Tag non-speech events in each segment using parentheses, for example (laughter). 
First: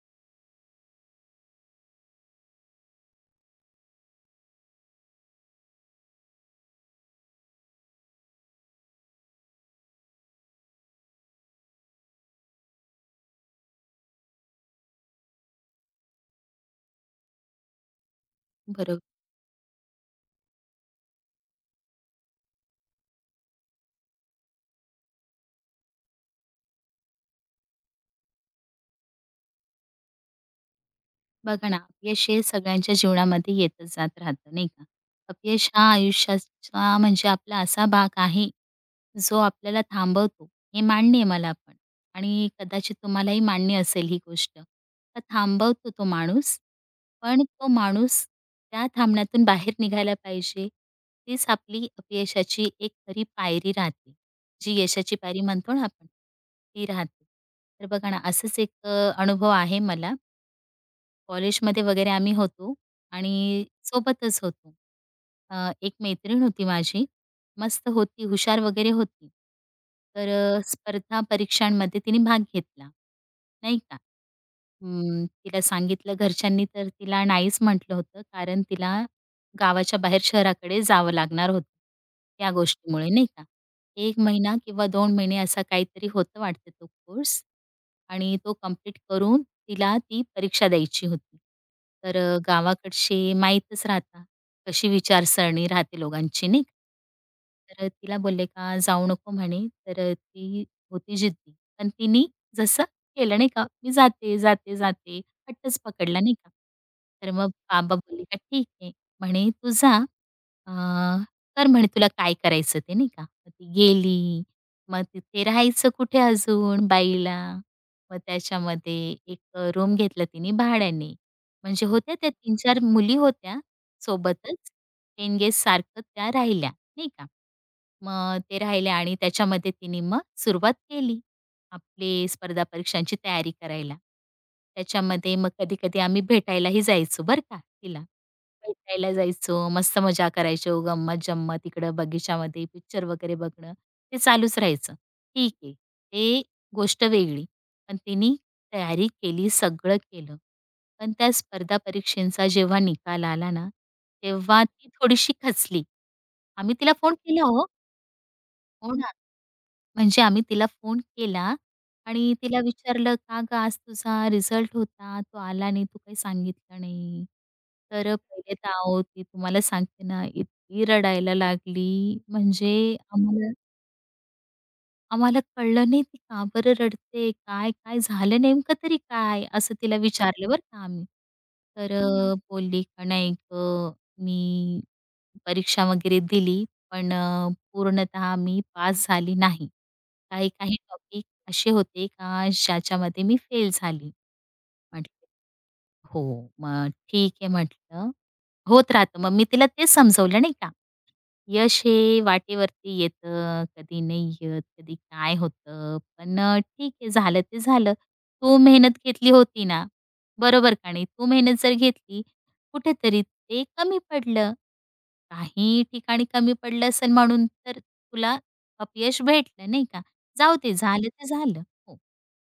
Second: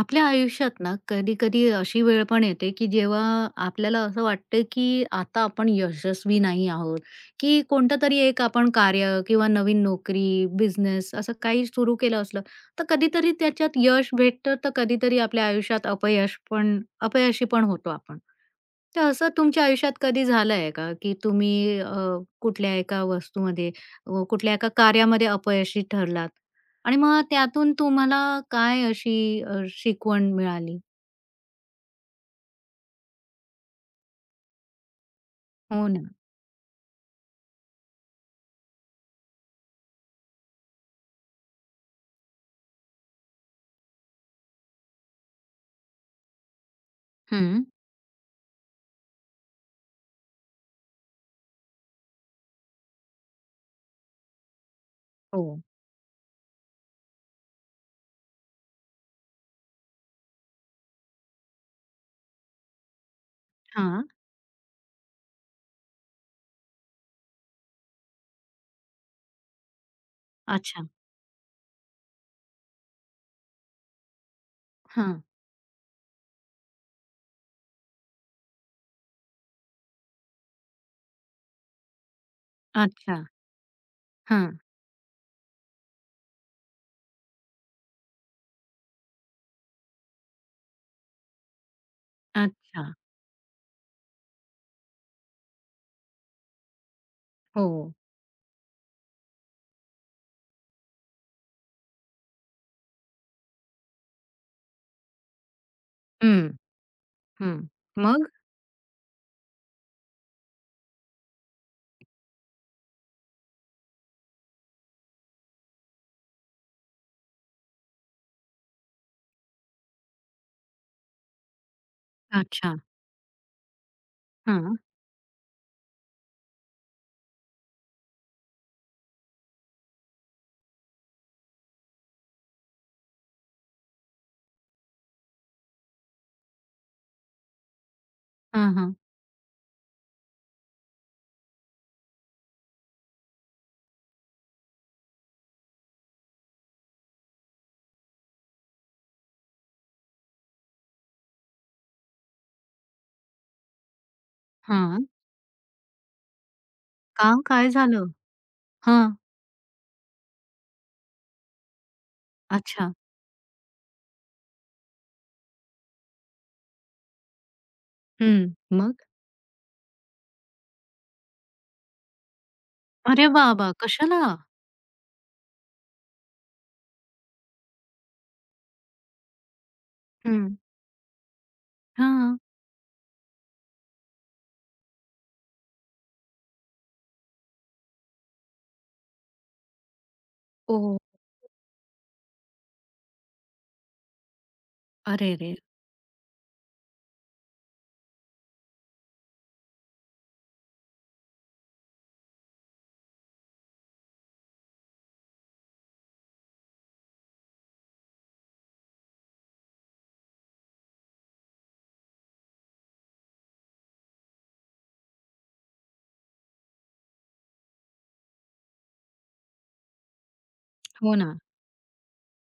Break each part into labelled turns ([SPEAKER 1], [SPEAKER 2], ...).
[SPEAKER 1] आपल्या आयुष्यात ना कधी-कधी अशी वेळ पण येते, की जेव्हा आपल्याला असं वाटतं, की आता आपण यशस्वी नाही आहोत, की कोणतं तरी एक आपण कार्य किंवा नवीन नोकरी, बिझनेस असं काही सुरू केलं असलं, तर कधीतरी त्याच्यात यश भेटतं, तर कधीतरी आपल्या आयुष्यात अपयश पण अपयशी पण होतो आपण.
[SPEAKER 2] बरोबर.
[SPEAKER 1] तर असं तुमच्या आयुष्यात कधी झालंय का, की तुम्ही कुठल्या एका वस्तूमध्ये कुठल्या एका कार्यामध्ये अपयशी ठरलात आणि मग त्यातून तुम्हाला काय अशी शिकवण मिळाली?
[SPEAKER 2] बघा ना, अपयश हे सगळ्यांच्या जीवनामध्ये येतच जात राहतं, नाही का? अपयश
[SPEAKER 1] हो
[SPEAKER 2] हा
[SPEAKER 1] ना.
[SPEAKER 2] आयुष्याचा म्हणजे आपला असा भाग आहे, जो आपल्याला थांबवतो, हे मान्य आहे मला पण आणि कदाचित तुम्हालाही मान्य असेल ही गोष्ट. तर थांबवतो तो माणूस, पण
[SPEAKER 1] हं.
[SPEAKER 2] तो माणूस त्या थांबण्यातून बाहेर निघायला पाहिजे. तीच आपली अपयशाची एक खरी पायरी राहते. जी यशाची पायरी
[SPEAKER 1] हो.
[SPEAKER 2] म्हणतो ना आपण, ती राहते. तर बघा ना, असंच एक अनुभव आहे मला. कॉलेजमध्ये वगैरे आम्ही होतो आणि
[SPEAKER 1] हां.
[SPEAKER 2] सोबतच होतो. एक मैत्रीण होती माझी. मस्त होती, हुशार वगैरे होती. तर
[SPEAKER 1] अच्छा.
[SPEAKER 2] स्पर्धा परीक्षांमध्ये तिने भाग घेतला, नाही का.
[SPEAKER 1] हां.
[SPEAKER 2] तिला सांगितलं घरच्यांनी तर तिला नाहीच म्हटलं होतं, कारण तिला गावाच्या बाहेर शहराकडे जावं लागणार होतं, त्या गोष्टीमुळे
[SPEAKER 1] अच्छा.
[SPEAKER 2] नाही का. 1
[SPEAKER 1] हां.
[SPEAKER 2] महिना किंवा 2 महिने असा काहीतरी होतं वाटतं तो कोर्स आणि तो कंप्लीट करून तिला ती परीक्षा द्यायची होती. तर
[SPEAKER 1] अच्छा.
[SPEAKER 2] गावाकडचे माहीतच राहता, कशी विचारसरणी राहते लोकांची नाही तर
[SPEAKER 1] हो.
[SPEAKER 2] तिला बोलले का जाऊ नको म्हणे. तर ती होती जिद्दी. पण तिने जसं केलं नाही का, मी जाते, जाते, जाते. हट्टच पकडला नाही
[SPEAKER 1] हं.
[SPEAKER 2] का. तर मग
[SPEAKER 1] हं.
[SPEAKER 2] बाबा बोलले
[SPEAKER 1] मग?
[SPEAKER 2] का ठीक आहे. म्हणे तू जा अ, कर म्हणे तुला काय करायचं ते नाही का. मग ती गेली. मग तिथे राहायचं कुठे अजून बाईला. मग त्याच्यामध्ये एक रूम घेतला तिने भाड्याने. म्हणजे होत्या त्या
[SPEAKER 1] अच्छा.
[SPEAKER 2] 3-4 मुली होत्या सोबतच.
[SPEAKER 1] हां.
[SPEAKER 2] पेन सारखं त्या राहिल्या. नाही का? मग ते राहिले आणि त्याच्यामध्ये तिने मग सुरुवात केली आपली स्पर्धा परीक्षांची तयारी करायला. त्याच्यामध्ये मग कधी-कधी आम्ही भेटायलाही जायचो बरं का तिला.
[SPEAKER 1] हां, हां.
[SPEAKER 2] भेटायला जायचो, मस्त मजा करायचो, गंमत-जंमत इकडं बगीच्यामध्ये पिक्चर वगैरे बघणं, ते चालूच राहायचं. ठीक आहे, ते गोष्ट वेगळी. पण तिनी तयारी केली, सगळं केलं. पण त्या स्पर्धा परीक्षेचा जेव्हा निकाल आला ना, तेव्हा ती
[SPEAKER 1] हां.
[SPEAKER 2] थोडीशी खचली. आम्ही तिला फोन
[SPEAKER 1] का?
[SPEAKER 2] केला हो.
[SPEAKER 1] काय झालं?
[SPEAKER 2] हो ना.
[SPEAKER 1] हां.
[SPEAKER 2] म्हणजे आम्ही तिला फोन केला आणि तिला
[SPEAKER 1] अच्छा.
[SPEAKER 2] विचारलं, "का गं आज तुझा रिझल्ट होता, तो आला नाही, तू काही सांगितलं नाही. तर पहिले
[SPEAKER 1] हं.
[SPEAKER 2] तर
[SPEAKER 1] मग?
[SPEAKER 2] अहो, ती तुम्हाला सांगते ना, इतकी रडायला लागली म्हणजे
[SPEAKER 1] अरे
[SPEAKER 2] आम्हाला"
[SPEAKER 1] बाबा! कशाला?
[SPEAKER 2] आम्हाला कळलं नाही ती का बरं रडते? काय, काय झालं नेमकं तरी काय? असं तिला विचारलं
[SPEAKER 1] हं.
[SPEAKER 2] बरं का आम्ही. तर
[SPEAKER 1] हां.
[SPEAKER 2] बोलली का नाही गं, मी परीक्षा वगैरे दिली, पण पूर्णतः मी पास झाली नाही. काही काही
[SPEAKER 1] हो.
[SPEAKER 2] टॉपिक असे होते का ज्याच्यामध्ये मी फेल झाली.
[SPEAKER 1] अरे रे!
[SPEAKER 2] हो. मग ठीक आहे म्हटलं. होत राहतं. मग मी तिला तेच समजवलं नाही का. यश हे वाटेवरती येतं, कधी नाही येत, कधी काय होतं. पण ठीक आहे झालं ते झालं. तू मेहनत घेतली होती ना, बरोबर का नाही? तू मेहनत जर घेतली, कुठेतरी ते कमी पडलं. काही ठिकाणी कमी पडलं असेल म्हणून तर तुला अपयश भेटलं नाही का? जाऊ दे झालं
[SPEAKER 1] हो
[SPEAKER 2] ते
[SPEAKER 1] ना.
[SPEAKER 2] झालं. हो.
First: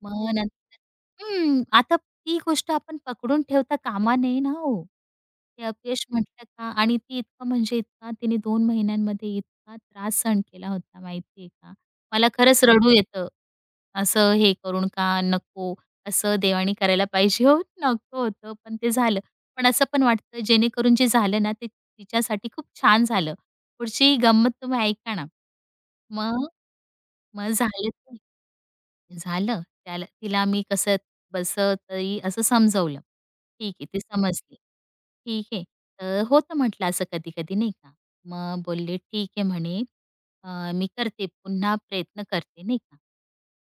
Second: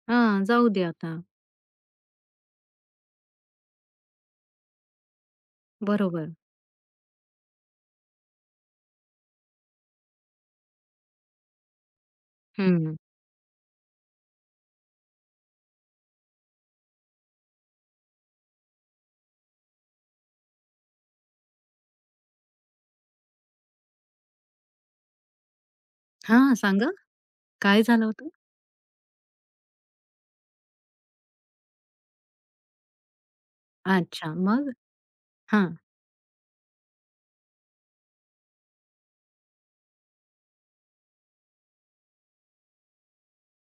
[SPEAKER 2] मग
[SPEAKER 1] हां, जाऊ
[SPEAKER 2] नंतर
[SPEAKER 1] दे आता.
[SPEAKER 2] हं, आता ती गोष्ट आपण पकडून ठेवता कामा नये ना हो. ते अपयश
[SPEAKER 1] बरोबर.
[SPEAKER 2] म्हटलं का आणि ती इतकं म्हणजे इतका तिने दोन महिन्यांमध्ये इतका त्रास सहन केला होता माहिती का? मला खरंच रडू
[SPEAKER 1] हं.
[SPEAKER 2] येतं. असं हे करून का नको, असं देवाणी करायला पाहिजे हो, नको होतं पण ते झालं. पण असं पण वाटतं जेणेकरून जे झालं ना ते तिच्यासाठी खूप छान झालं. पुढची गंमत तुम्ही ऐका ना. मग
[SPEAKER 1] हां, सांगा.
[SPEAKER 2] मग
[SPEAKER 1] काय
[SPEAKER 2] झालं
[SPEAKER 1] झालं
[SPEAKER 2] ते
[SPEAKER 1] होतं?
[SPEAKER 2] झालं. त्याला तिला मी कसं बसं तरी असं समजवलं. ठीक आहे, ती
[SPEAKER 1] अच्छा,
[SPEAKER 2] समजली.
[SPEAKER 1] मग?
[SPEAKER 2] ठीक आहे.
[SPEAKER 1] हां.
[SPEAKER 2] होतं म्हटलं असं कधी-कधी नाही का. मग बोलले ठीक आहे म्हणे मी करते पुन्हा प्रयत्न करते नाही का.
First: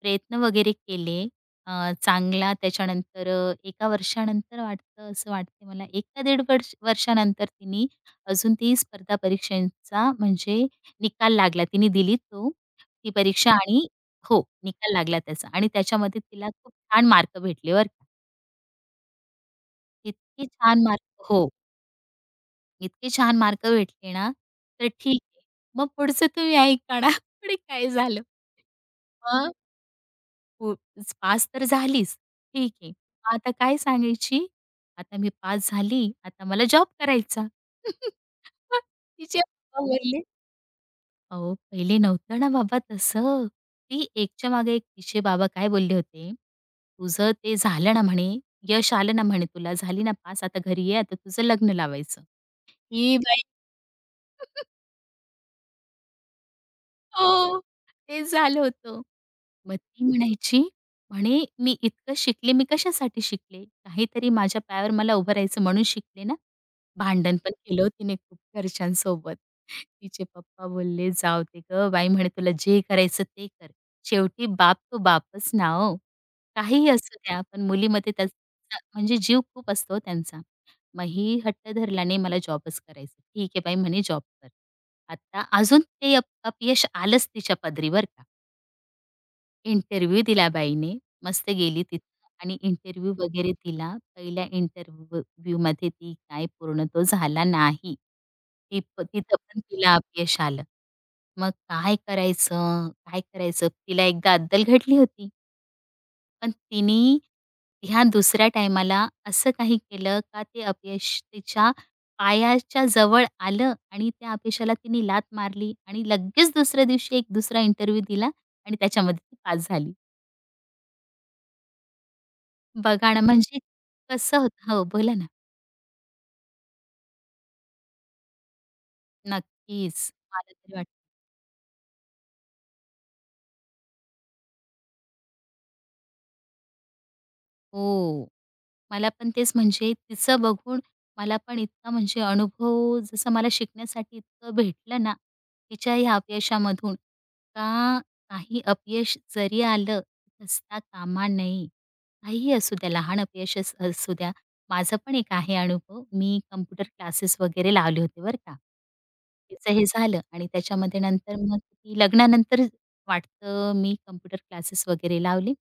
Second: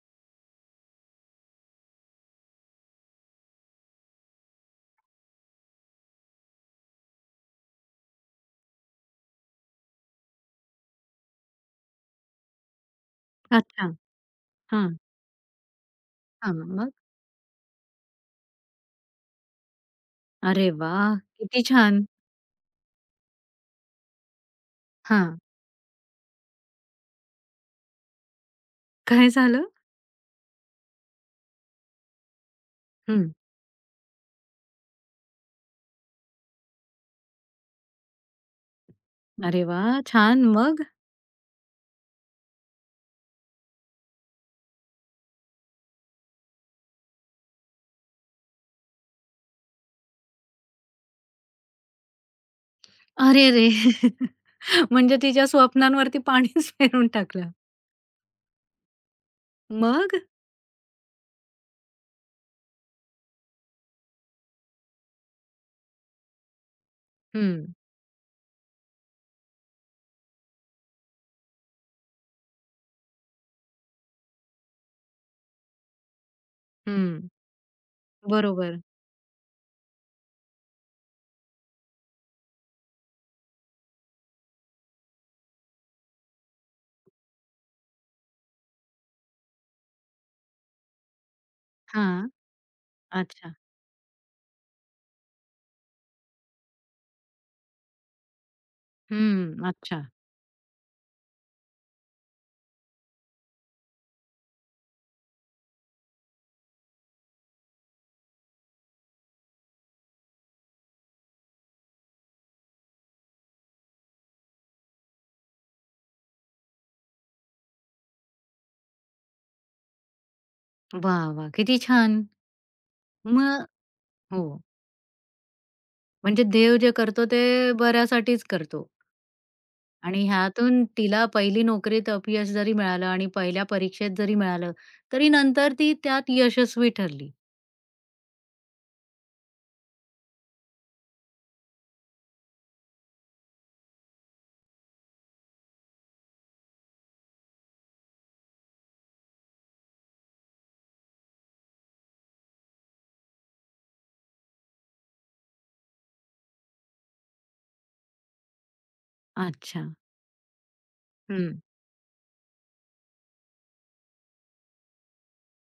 [SPEAKER 2] प्रयत्न वगैरे केले. चांगला त्याच्यानंतर एका वर्षानंतर वाटतं असं वाटते मला 1 का वर्ष वर्षानंतर तिने अजून ती स्पर्धा परीक्षांचा म्हणजे निकाल लागला. तिने दिली तो ती परीक्षा आणि
[SPEAKER 1] अच्छा.
[SPEAKER 2] हो,
[SPEAKER 1] हां,
[SPEAKER 2] निकाल लागला त्याचा आणि त्याच्यामध्ये तिला
[SPEAKER 1] हां.
[SPEAKER 2] खूप
[SPEAKER 1] मग?
[SPEAKER 2] छान मार्क भेटले बरं का. इतके
[SPEAKER 1] अरे
[SPEAKER 2] छान
[SPEAKER 1] वा.
[SPEAKER 2] मार्क हो.
[SPEAKER 1] किती छान.
[SPEAKER 2] इतके छान मार्क भेटले ना, तर ठीक
[SPEAKER 1] हां.
[SPEAKER 2] आहे. मग पुढचं तुम्ही ऐक काढा. (laughs) पुढे काय झालं?
[SPEAKER 1] काय
[SPEAKER 2] मग
[SPEAKER 1] झालं?
[SPEAKER 2] पु पास तर झालीच. ठीक आहे.
[SPEAKER 1] हं.
[SPEAKER 2] मग आता काय सांगायची? आता मी पास झाली, आता मला जॉब करायचा. (laughs) तिचे
[SPEAKER 1] अरे
[SPEAKER 2] पप्पा
[SPEAKER 1] वाह!
[SPEAKER 2] बोलले,
[SPEAKER 1] छान. मग?
[SPEAKER 2] "अहो, पहिले नव्हतं ना बाबा तसं." ती एकच्या मागे एक तिचे बाबा काय बोलले होते, "तुझं ते झालं ना म्हणे, यश आलं ना म्हणे तुला, झाली ना पास, आता घरी ये, आता तुझं लग्न लावायचं." ही बाई
[SPEAKER 1] अरे रे! (laughs) म्हणजे तिच्या स्वप्नांवरती पाणीच फेरून (laughs) टाकलं.
[SPEAKER 2] हो, ते झालं होतं. मग ती
[SPEAKER 1] मग?
[SPEAKER 2] म्हणायची, म्हणे, "मी इतकं शिकले, मी कशासाठी शिकले? काहीतरी माझ्या पायावर मला उभं राहायचं म्हणून शिकले ना." भांडण पण
[SPEAKER 1] हं,
[SPEAKER 2] केलं हो तिने खूप घरच्यांसोबत. तिचे पप्पा बोलले, "जाऊ दे गं बाई," म्हणे, "तुला जे करायचं ते कर. शेवटी बाप तो बापच ना हो. काहीही असू
[SPEAKER 1] हं.
[SPEAKER 2] द्या, पण मुलीमध्ये त्याचा
[SPEAKER 1] बरोबर.
[SPEAKER 2] म्हणजे जीव खूप असतो हो त्यांचा." मग ही हट्ट धरला नाही मला जॉबच करायचा. ठीक आहे बाई म्हणे जॉब कर. आता अजून ते अपयश आलंच तिच्या पदरी का. इंटरव्ह्यू दिला बाईने. मस्त गेली तिथं
[SPEAKER 1] हां.
[SPEAKER 2] आणि इंटरव्ह्यू वगैरे
[SPEAKER 1] अच्छा.
[SPEAKER 2] दिला. पहिल्या इंटरव्ह्यूमध्ये ती काय पूर्ण तो झाला नाही. ती तिथं
[SPEAKER 1] हं.
[SPEAKER 2] पण तिला
[SPEAKER 1] अच्छा.
[SPEAKER 2] अपयश आलं. मग काय करायचं? काय करायचं? तिला एकदा अद्दल घडली होती. पण तिने ह्या दुसऱ्या टाईमाला असं काही केलं का ते अपयश तिच्या पायाच्या जवळ आलं आणि त्या अपयशाला तिने लाथ मारली आणि लगेच दुसऱ्या दिवशी एक दुसरा इंटरव्ह्यू दिला आणि त्याच्यामध्ये ती पास झाली.
[SPEAKER 1] वाह, वाह! किती छान.
[SPEAKER 2] बघा ना, म्हणजे
[SPEAKER 1] मग
[SPEAKER 2] कसं
[SPEAKER 1] हो.
[SPEAKER 2] होतं हो, बोला ना.
[SPEAKER 1] म्हणजे देव जे करतो ते बऱ्यासाठीच करतो
[SPEAKER 2] नक्कीच.
[SPEAKER 1] आणि
[SPEAKER 2] मला तरी
[SPEAKER 1] ह्यातून
[SPEAKER 2] वाटतं
[SPEAKER 1] तिला पहिली नोकरीत अपयश जरी मिळालं आणि पहिल्या परीक्षेत जरी मिळालं, तरी नंतर ती त्यात यशस्वी ठरली.
[SPEAKER 2] हो. मला पण तेच म्हणजे तिचं बघून मला पण इतका म्हणजे अनुभव जसं मला शिकण्यासाठी इतकं भेटलं ना, तिच्या ह्या अपयशामधून, का काही अपयश जरी आलं, हसता कामा नये. काहीही असू द्या, लहान अपयशच असू द्या. माझा पण एक आहे अनुभव. मी कॉम्प्युटर क्लासेस वगैरे लावले होते बरं का. तिचं हे
[SPEAKER 1] अच्छा.
[SPEAKER 2] झालं आणि त्याच्यामध्ये नंतर मग
[SPEAKER 1] हं.
[SPEAKER 2] ती लग्नानंतर वाटतं मी कॉम्प्युटर क्लासेस वगैरे लावले.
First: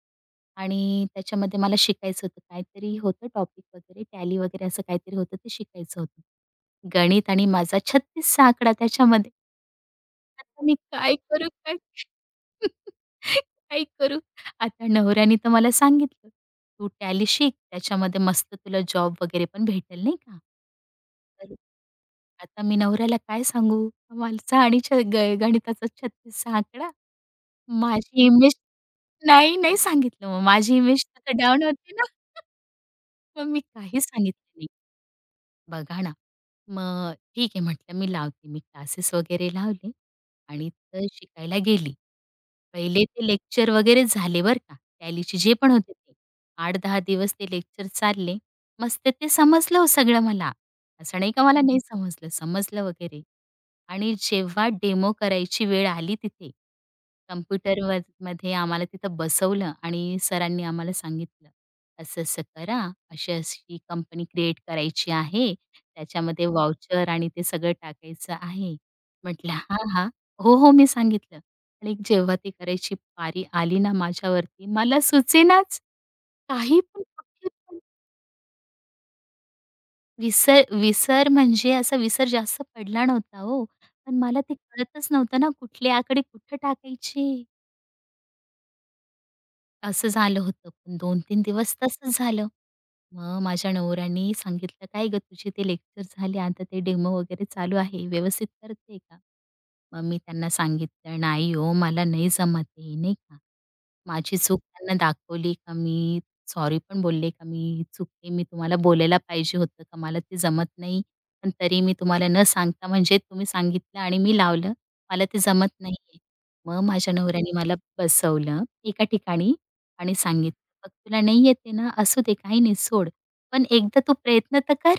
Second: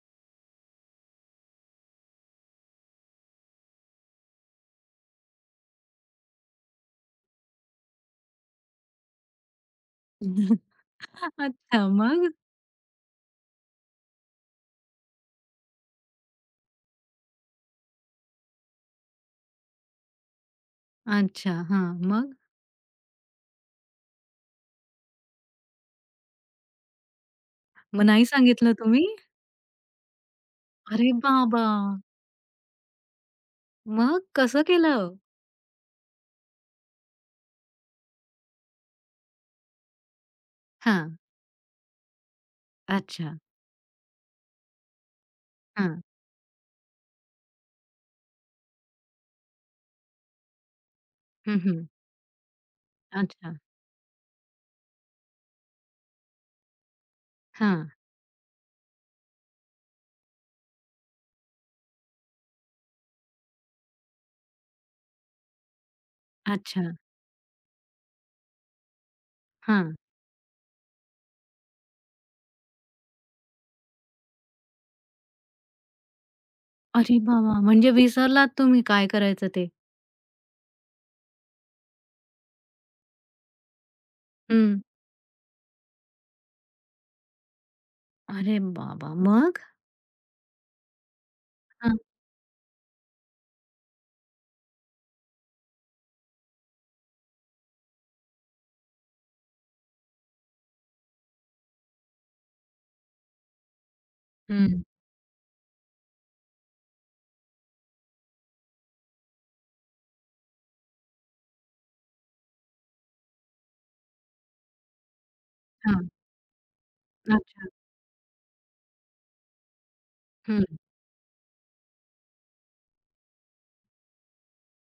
[SPEAKER 2] आणि त्याच्यामध्ये मला शिकायचं होतं. काहीतरी होतं टॉपिक वगैरे टॅली वगैरे असं काहीतरी होतं ते शिकायचं होतं. गणित आणि माझा 36 चा आकडा त्याच्यामध्ये. आता
[SPEAKER 1] (laughs)
[SPEAKER 2] मी काय करू काय?
[SPEAKER 1] अच्छा मग?
[SPEAKER 2] (laughs) काय करू? आता नवऱ्याने तर मला सांगितलं, "तू टॅली शिक त्याच्यामध्ये मस्त तुला जॉब वगैरे पण भेटेल नाही का?"
[SPEAKER 1] अच्छा.
[SPEAKER 2] तर
[SPEAKER 1] हां. मग?
[SPEAKER 2] आता मी नवऱ्याला काय सांगू? माझा आणि छ ग गणिताचा 36 आकडा.
[SPEAKER 1] मग नाही
[SPEAKER 2] माझी इमेज
[SPEAKER 1] सांगितलं तुम्ही?
[SPEAKER 2] नाही, सांगितलं मग. माझी इमेज
[SPEAKER 1] अरे
[SPEAKER 2] तिथं डाउन
[SPEAKER 1] बाबा!
[SPEAKER 2] होते ना. (laughs) मग मी काहीच
[SPEAKER 1] मग
[SPEAKER 2] सांगितलं
[SPEAKER 1] कसं
[SPEAKER 2] नाही.
[SPEAKER 1] केलं?
[SPEAKER 2] बघा ना, मग ठीक आहे म्हटलं मी लावते. मी क्लासेस वगैरे लावले आणि तिथं
[SPEAKER 1] हां.
[SPEAKER 2] शिकायला गेली. पहिले ते
[SPEAKER 1] अच्छा.
[SPEAKER 2] लेक्चर वगैरे झाले बरं का. टॅलीचे जे पण होते
[SPEAKER 1] हां.
[SPEAKER 2] ते. 8-10 दिवस ते लेक्चर चालले. मस्त ते समजलं हो सगळं मला. असं नाही का
[SPEAKER 1] हं,
[SPEAKER 2] मला नाही
[SPEAKER 1] हं.
[SPEAKER 2] समजलं, समजलं वगैरे.
[SPEAKER 1] अच्छा.
[SPEAKER 2] आणि जेव्हा डेमो करायची वेळ आली तिथे,
[SPEAKER 1] हां.
[SPEAKER 2] कम्प्युटरवर मध्ये आम्हाला तिथं बसवलं आणि सरांनी आम्हाला सांगितलं, "असं-असं करा, अशी-अशी कंपनी क्रिएट करायची आहे, त्याच्यामध्ये
[SPEAKER 1] अच्छा.
[SPEAKER 2] वाउचर आणि ते सगळं टाकायचं आहे." म्हटलं, "हां,
[SPEAKER 1] हां.
[SPEAKER 2] हां." हो, हो, मी सांगितलं. आणि जेव्हा ती करायची पारी आली ना माझ्यावरती, मला सुचेनाच काही पण
[SPEAKER 1] अरे बाबा! म्हणजे विसरलात तुम्ही काय करायचं ते.
[SPEAKER 2] विसर विसर म्हणजे असा विसर जास्त पडला नव्हता हो. पण मला ते
[SPEAKER 1] हं.
[SPEAKER 2] कळतच नव्हतं ना कुठली आकडे कुठे टाकायची?
[SPEAKER 1] अरे बाबा! मग?
[SPEAKER 2] असं झालं होतं. पण दोन 3 दिवस
[SPEAKER 1] हां,
[SPEAKER 2] तसंच झालं. मग माझ्या नवऱ्याने सांगितलं, "काय गं तुझे ते लेक्चर झाले, आता ते डेमो वगैरे चालू आहे, व्यवस्थित करते का?" मग मी त्यांना सांगितलं, "नाही हो, मला नाही जमत आहे," नाही का. माझी चूक
[SPEAKER 1] हं,
[SPEAKER 2] त्यांना दाखवली का मी सॉरी पण बोलले का मी चुकते, मी तुम्हाला बोलायला पाहिजे होतं का मला ते जमत नाही. पण तरी मी तुम्हाला न सांगता म्हणजे तुम्ही सांगितलं आणि मी लावलं, मला ते जमत
[SPEAKER 1] हां.
[SPEAKER 2] नाहीये. मग माझ्या नवऱ्याने
[SPEAKER 1] अच्छा.
[SPEAKER 2] मला बसवलं एका ठिकाणी आणि सांगितलं,
[SPEAKER 1] हं.
[SPEAKER 2] "बघ तुला नाही येते ना, असू दे काही नाही सोड. पण एकदा तू प्रयत्न तर कर.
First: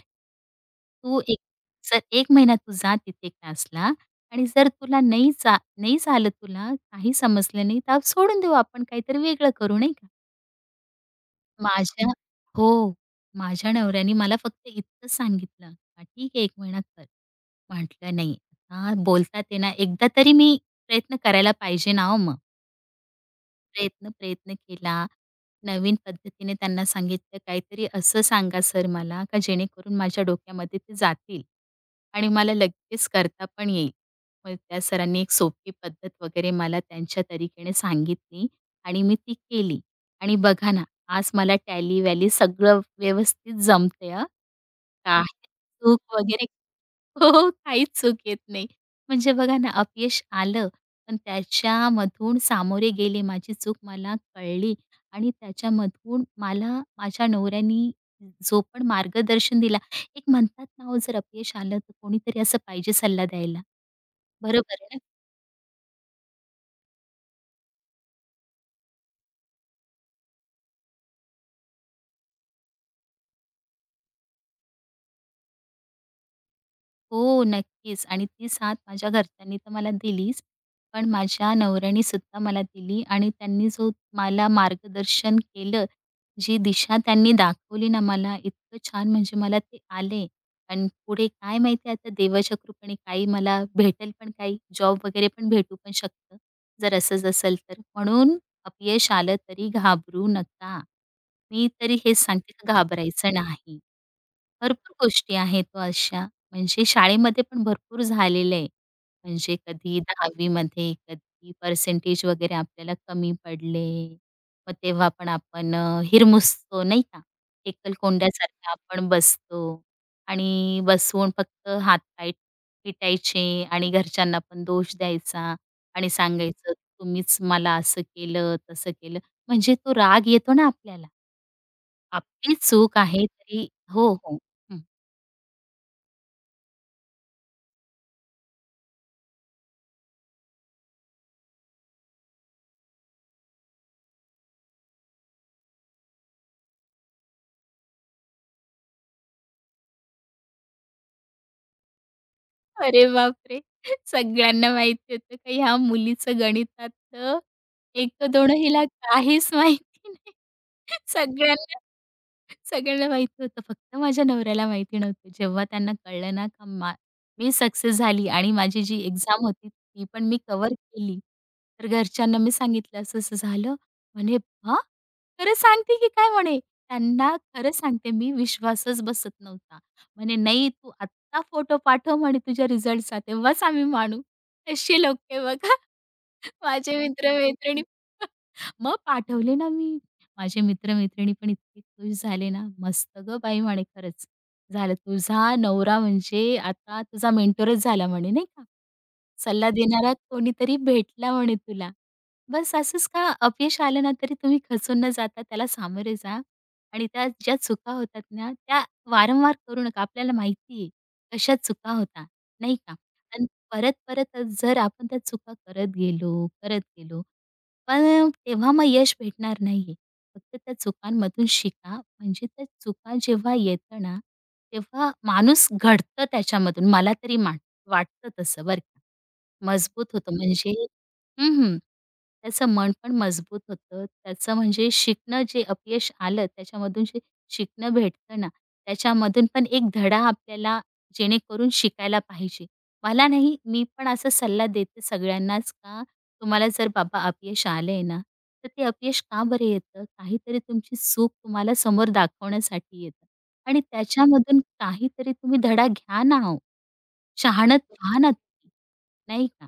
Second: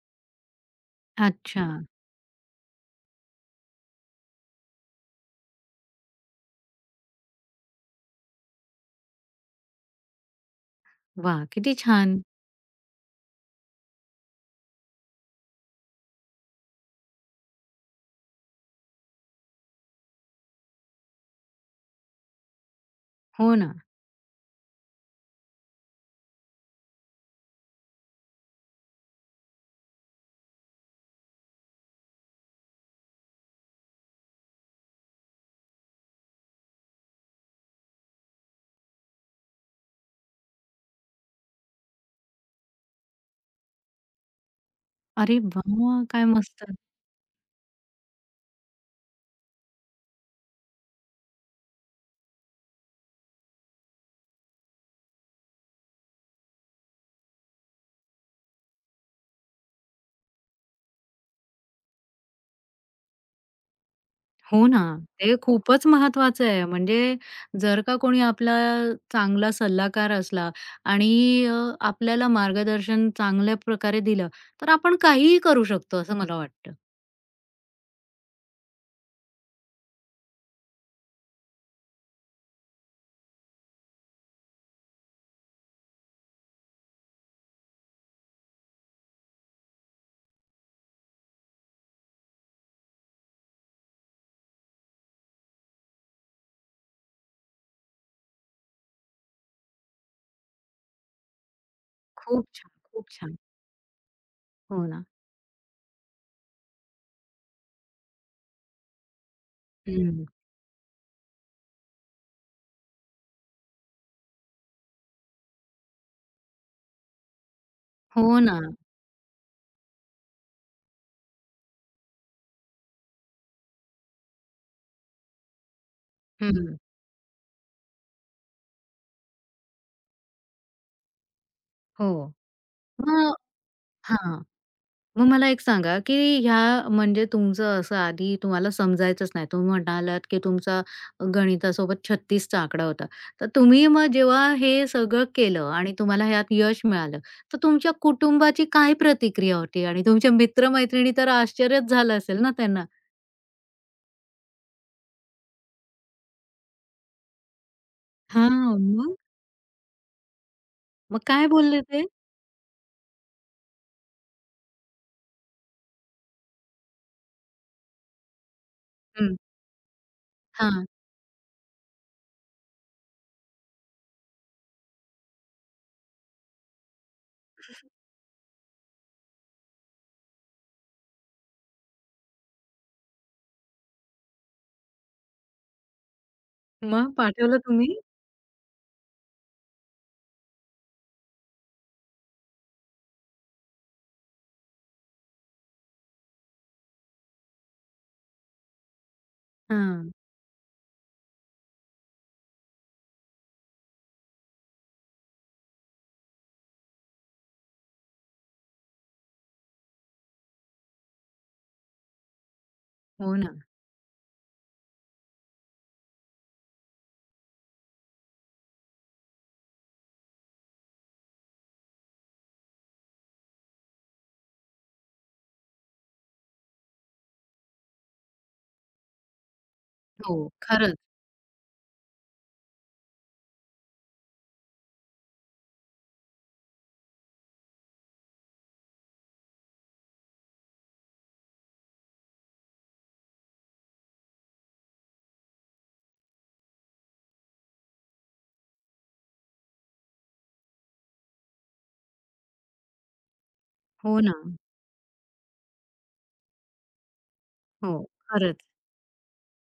[SPEAKER 2] तू एक
[SPEAKER 1] अच्छा.
[SPEAKER 2] जर 1 महिना तू जा तिथे क्लासला आणि जर तुला नाही नाही झालं तुला, काही समजलं नाही तर सोडून देऊ आपण काहीतरी वेगळं करू नाही का?"
[SPEAKER 1] वाह! किती
[SPEAKER 2] माझ्या
[SPEAKER 1] छान.
[SPEAKER 2] हो. माझ्या नवऱ्याने मला फक्त इतकं सांगितलं, "हां, ठीक आहे 1 महिना कर." म्हटलं नाही. हां, बोलतात आहे ना, एकदा तरी मी प्रयत्न करायला पाहिजे ना हो मग.
[SPEAKER 1] हो ना.
[SPEAKER 2] प्रयत्न प्रयत्न केला. नवीन पद्धतीने त्यांना सांगितलं, "काहीतरी असं सांगा सर मला, का जेणेकरून माझ्या डोक्यामध्ये ते जातील आणि मला लगेच करता पण येईल." मग त्या सरांनी एक सोपी पद्धत वगैरे मला त्यांच्या तरीकेने सांगितली आणि मी ती केली. आणि बघा ना, आज मला टॅली-वॅली सगळं व्यवस्थित जमतंय हं.
[SPEAKER 1] अरे
[SPEAKER 2] काही चूक
[SPEAKER 1] वाह! काय
[SPEAKER 2] वगैरे
[SPEAKER 1] मस्त.
[SPEAKER 2] हो, हो, काहीच चूक येत नाही. म्हणजे बघा ना, अपयश आलं, पण त्याच्यामधून सामोरे गेले. माझी चूक मला कळली आणि त्याच्यामधून मला माझ्या नवऱ्यानी जो पण मार्गदर्शन दिला, एक म्हणतात ना, हो, जर अपयश आलं, तर कोणीतरी असं पाहिजे सल्ला द्यायला.
[SPEAKER 1] हो ना.
[SPEAKER 2] बरोबर आहे ना?
[SPEAKER 1] ते खूपच महत्वाचं आहे. म्हणजे जर का कोणी आपला चांगला सल्लागार असला आणि अ, आपल्याला मार्गदर्शन चांगल्या प्रकारे दिलं, तर आपण काहीही करू शकतो असं मला वाटतं.
[SPEAKER 2] हो, नक्कीच आणि ती साथ माझ्या घरच्यांनी तर मला दिलीच, पण माझ्या नवऱ्याने सुद्धा मला दिली आणि त्यांनी जो मला मार्गदर्शन केलं, जी दिशा त्यांनी दाखवली ना मला, इतकं छान म्हणजे मला ते आले आणि पुढे काय माहिती आता देवाच्या कृपेने काही मला भेटेल पण काही जॉब वगैरे पण भेटू पण शकतं, जर असंच असेल तर. म्हणून अपयश आलं तरी घाबरू नका. मी तरी हेच
[SPEAKER 1] खूप
[SPEAKER 2] सांगते,
[SPEAKER 1] छान,
[SPEAKER 2] का
[SPEAKER 1] खूप
[SPEAKER 2] घाबरायचं
[SPEAKER 1] छान.
[SPEAKER 2] नाही.
[SPEAKER 1] हो
[SPEAKER 2] भरपूर
[SPEAKER 1] ना.
[SPEAKER 2] गोष्टी आहेत ओ अशा. म्हणजे शाळेमध्ये पण भरपूर झालेलं आहे. म्हणजे कधी
[SPEAKER 1] हं.
[SPEAKER 2] 10वी मध्ये कधी पर्सेंटेज वगैरे आपल्याला कमी पडले. मग तेव्हा पण आपण हिरमुसतो नाही का?
[SPEAKER 1] हो ना.
[SPEAKER 2] एकलकोंड्यासारखा आपण बसतो आणि बसवून फक्त हात-पाय पिटायचे आणि घरच्यांना पण दोष द्यायचा आणि सांगायचं,
[SPEAKER 1] हं.
[SPEAKER 2] "तुम्हीच मला असं केलं, तसं केलं." म्हणजे तो राग येतो ना आपल्याला.
[SPEAKER 1] हो.
[SPEAKER 2] आपली चूक आहे
[SPEAKER 1] मग
[SPEAKER 2] तरी हो, हो.
[SPEAKER 1] हां. मग मला एक सांगा, की ह्या म्हणजे तुमचं असं आधी तुम्हाला समजायचंच नाही. तुम्ही म्हणालात, की तुमचा गणितासोबत 36 चा आकडा होता. तर तुम्ही मग जेव्हा हे सगळं केलं आणि तुम्हाला ह्यात यश मिळालं, तर तुमच्या कुटुंबाची काय प्रतिक्रिया होती? आणि तुमच्या मित्र तर आश्चर्यच झालं असेल ना त्यांना?
[SPEAKER 2] अरे बापरे! सगळ्यांना माहिती होतं का ह्या मुलीचं गणितातलं 1, 2
[SPEAKER 1] हां,
[SPEAKER 2] हिला
[SPEAKER 1] मग?
[SPEAKER 2] काहीच माहिती नाही.
[SPEAKER 1] मग काय
[SPEAKER 2] सगळ्यांना
[SPEAKER 1] बोलले ते?
[SPEAKER 2] सगळ्यांना माहिती होतं. फक्त माझ्या नवऱ्याला माहिती नव्हतं. जेव्हा त्यांना कळलं ना, का मी सक्सेस झाली आणि माझी जी
[SPEAKER 1] हं.
[SPEAKER 2] एक्झाम होती ती पण मी कव्हर
[SPEAKER 1] हां.
[SPEAKER 2] केली. तर घरच्यांना मी सांगितलं, असं-असं झालं. म्हणे, "हां? खरं सांगते की काय?" म्हणे. त्यांना खरं सांगते मी विश्वासच बसत नव्हता. म्हणे, "नाही, तू आत्ता फोटो पाठव," म्हणे, "तुझ्या रिझल्टचा तेव्हाच आम्ही मानू." असे लोक आहे बघा माझे
[SPEAKER 1] मग पाठवलं
[SPEAKER 2] मित्र-मैत्रिणी.
[SPEAKER 1] तुम्ही?
[SPEAKER 2] मग पाठवले ना मी. माझे मित्र-मैत्रिणी पण इतके खुश झाले ना, "मस्त गं बाई!" म्हणे, "खरंच झालं. तुझा नवरा म्हणजे आता तुझा मेंटॉरच झाला" म्हणे, नाही का. "सल्ला
[SPEAKER 1] हां.
[SPEAKER 2] देणारा कोणीतरी भेटला" म्हणे "तुला." बस असंच का अपयश आलं ना, तरी तुम्ही खचून न जाता त्याला सामोरे जा आणि त्या ज्या चुका होतात ना, त्या वारंवार करू नका. आपल्याला माहिती आहे, कशा चुका होतात, नाही का.
[SPEAKER 1] हो
[SPEAKER 2] आणि
[SPEAKER 1] ना.
[SPEAKER 2] परत-परत जर आपण त्या चुका करत गेलो, करत गेलो, पण तेव्हा मग यश भेटणार नाहीये. फक्त त्या चुकांमधून शिका. म्हणजे त्या चुका जेव्हा येतं ना, तेव्हा माणूस घडतं त्याच्यामधून. मला तरी वाटतं तसं बरं का. मजबूत
[SPEAKER 1] हो.
[SPEAKER 2] होतं म्हणजे
[SPEAKER 1] खरंच.
[SPEAKER 2] हं, हं. त्याचं मन पण मजबूत होतं. त्याचं म्हणजे शिकणं जे अपयश आलं त्याच्यामधून जे शिकणं भेटतं ना, त्याच्यामधून पण एक धडा आपल्याला जेणेकरून शिकायला पाहिजे. मला नाही, मी पण असा सल्ला देते सगळ्यांनाच का तुम्हाला जर बाबा अपयश आलंय ना, तर ते अपयश का बरं येतं? काहीतरी तुमची चूक तुम्हाला समोर दाखवण्यासाठी येतं आणि
[SPEAKER 1] हो ना.
[SPEAKER 2] त्याच्यामधून काहीतरी तुम्ही धडा घ्या ना हो. शहाणत
[SPEAKER 1] हो.
[SPEAKER 2] व्हा ना
[SPEAKER 1] खरंच.
[SPEAKER 2] तुम्ही, नाही का?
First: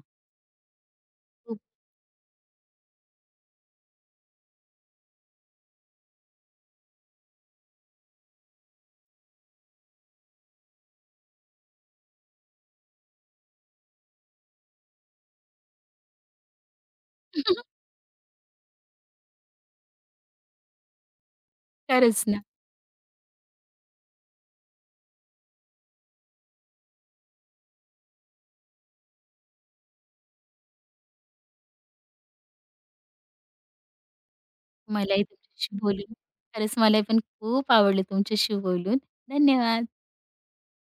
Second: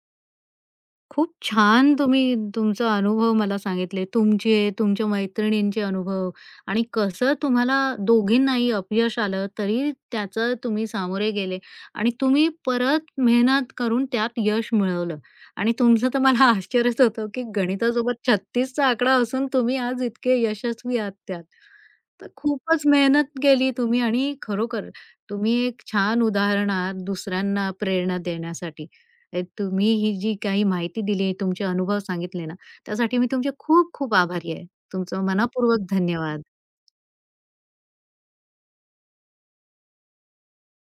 [SPEAKER 1] खूप
[SPEAKER 2] खूप
[SPEAKER 1] छान तुम्ही तुमचा अनुभव मला सांगितले. तुमचे, तुमच्या मैत्रिणींचे अनुभव आणि कसं तुम्हाला दोघींनाही अपयश आलं, तरी त्याचं तुम्ही सामोरे गेले आणि तुम्ही परत मेहनत करून त्यात यश मिळवलं आणि तुमचं तर मला (laughs) आश्चर्यच होतं, की
[SPEAKER 2] (laughs)
[SPEAKER 1] गणितासोबत 36 आकडा असून तुम्ही आज इतके यशस्वी आहात त्यात.
[SPEAKER 2] खरंच
[SPEAKER 1] तर
[SPEAKER 2] ना.
[SPEAKER 1] खूपच मेहनत केली तुम्ही आणि खरोखर तुम्ही एक छान उदाहरण आहात दुसऱ्यांना प्रेरणा देण्यासाठी. तुम्ही ही जी काही माहिती दिली, तुमचे अनुभव सांगितले ना, त्यासाठी मी तुमचे खूप खूप आभारी आहे.
[SPEAKER 2] मलाही
[SPEAKER 1] तुमचं
[SPEAKER 2] तुमच्याशी
[SPEAKER 1] मनापूर्वक
[SPEAKER 2] बोलून
[SPEAKER 1] धन्यवाद.
[SPEAKER 2] खरंच मला पण खूप आवडलं तुमच्याशी बोलून. धन्यवाद.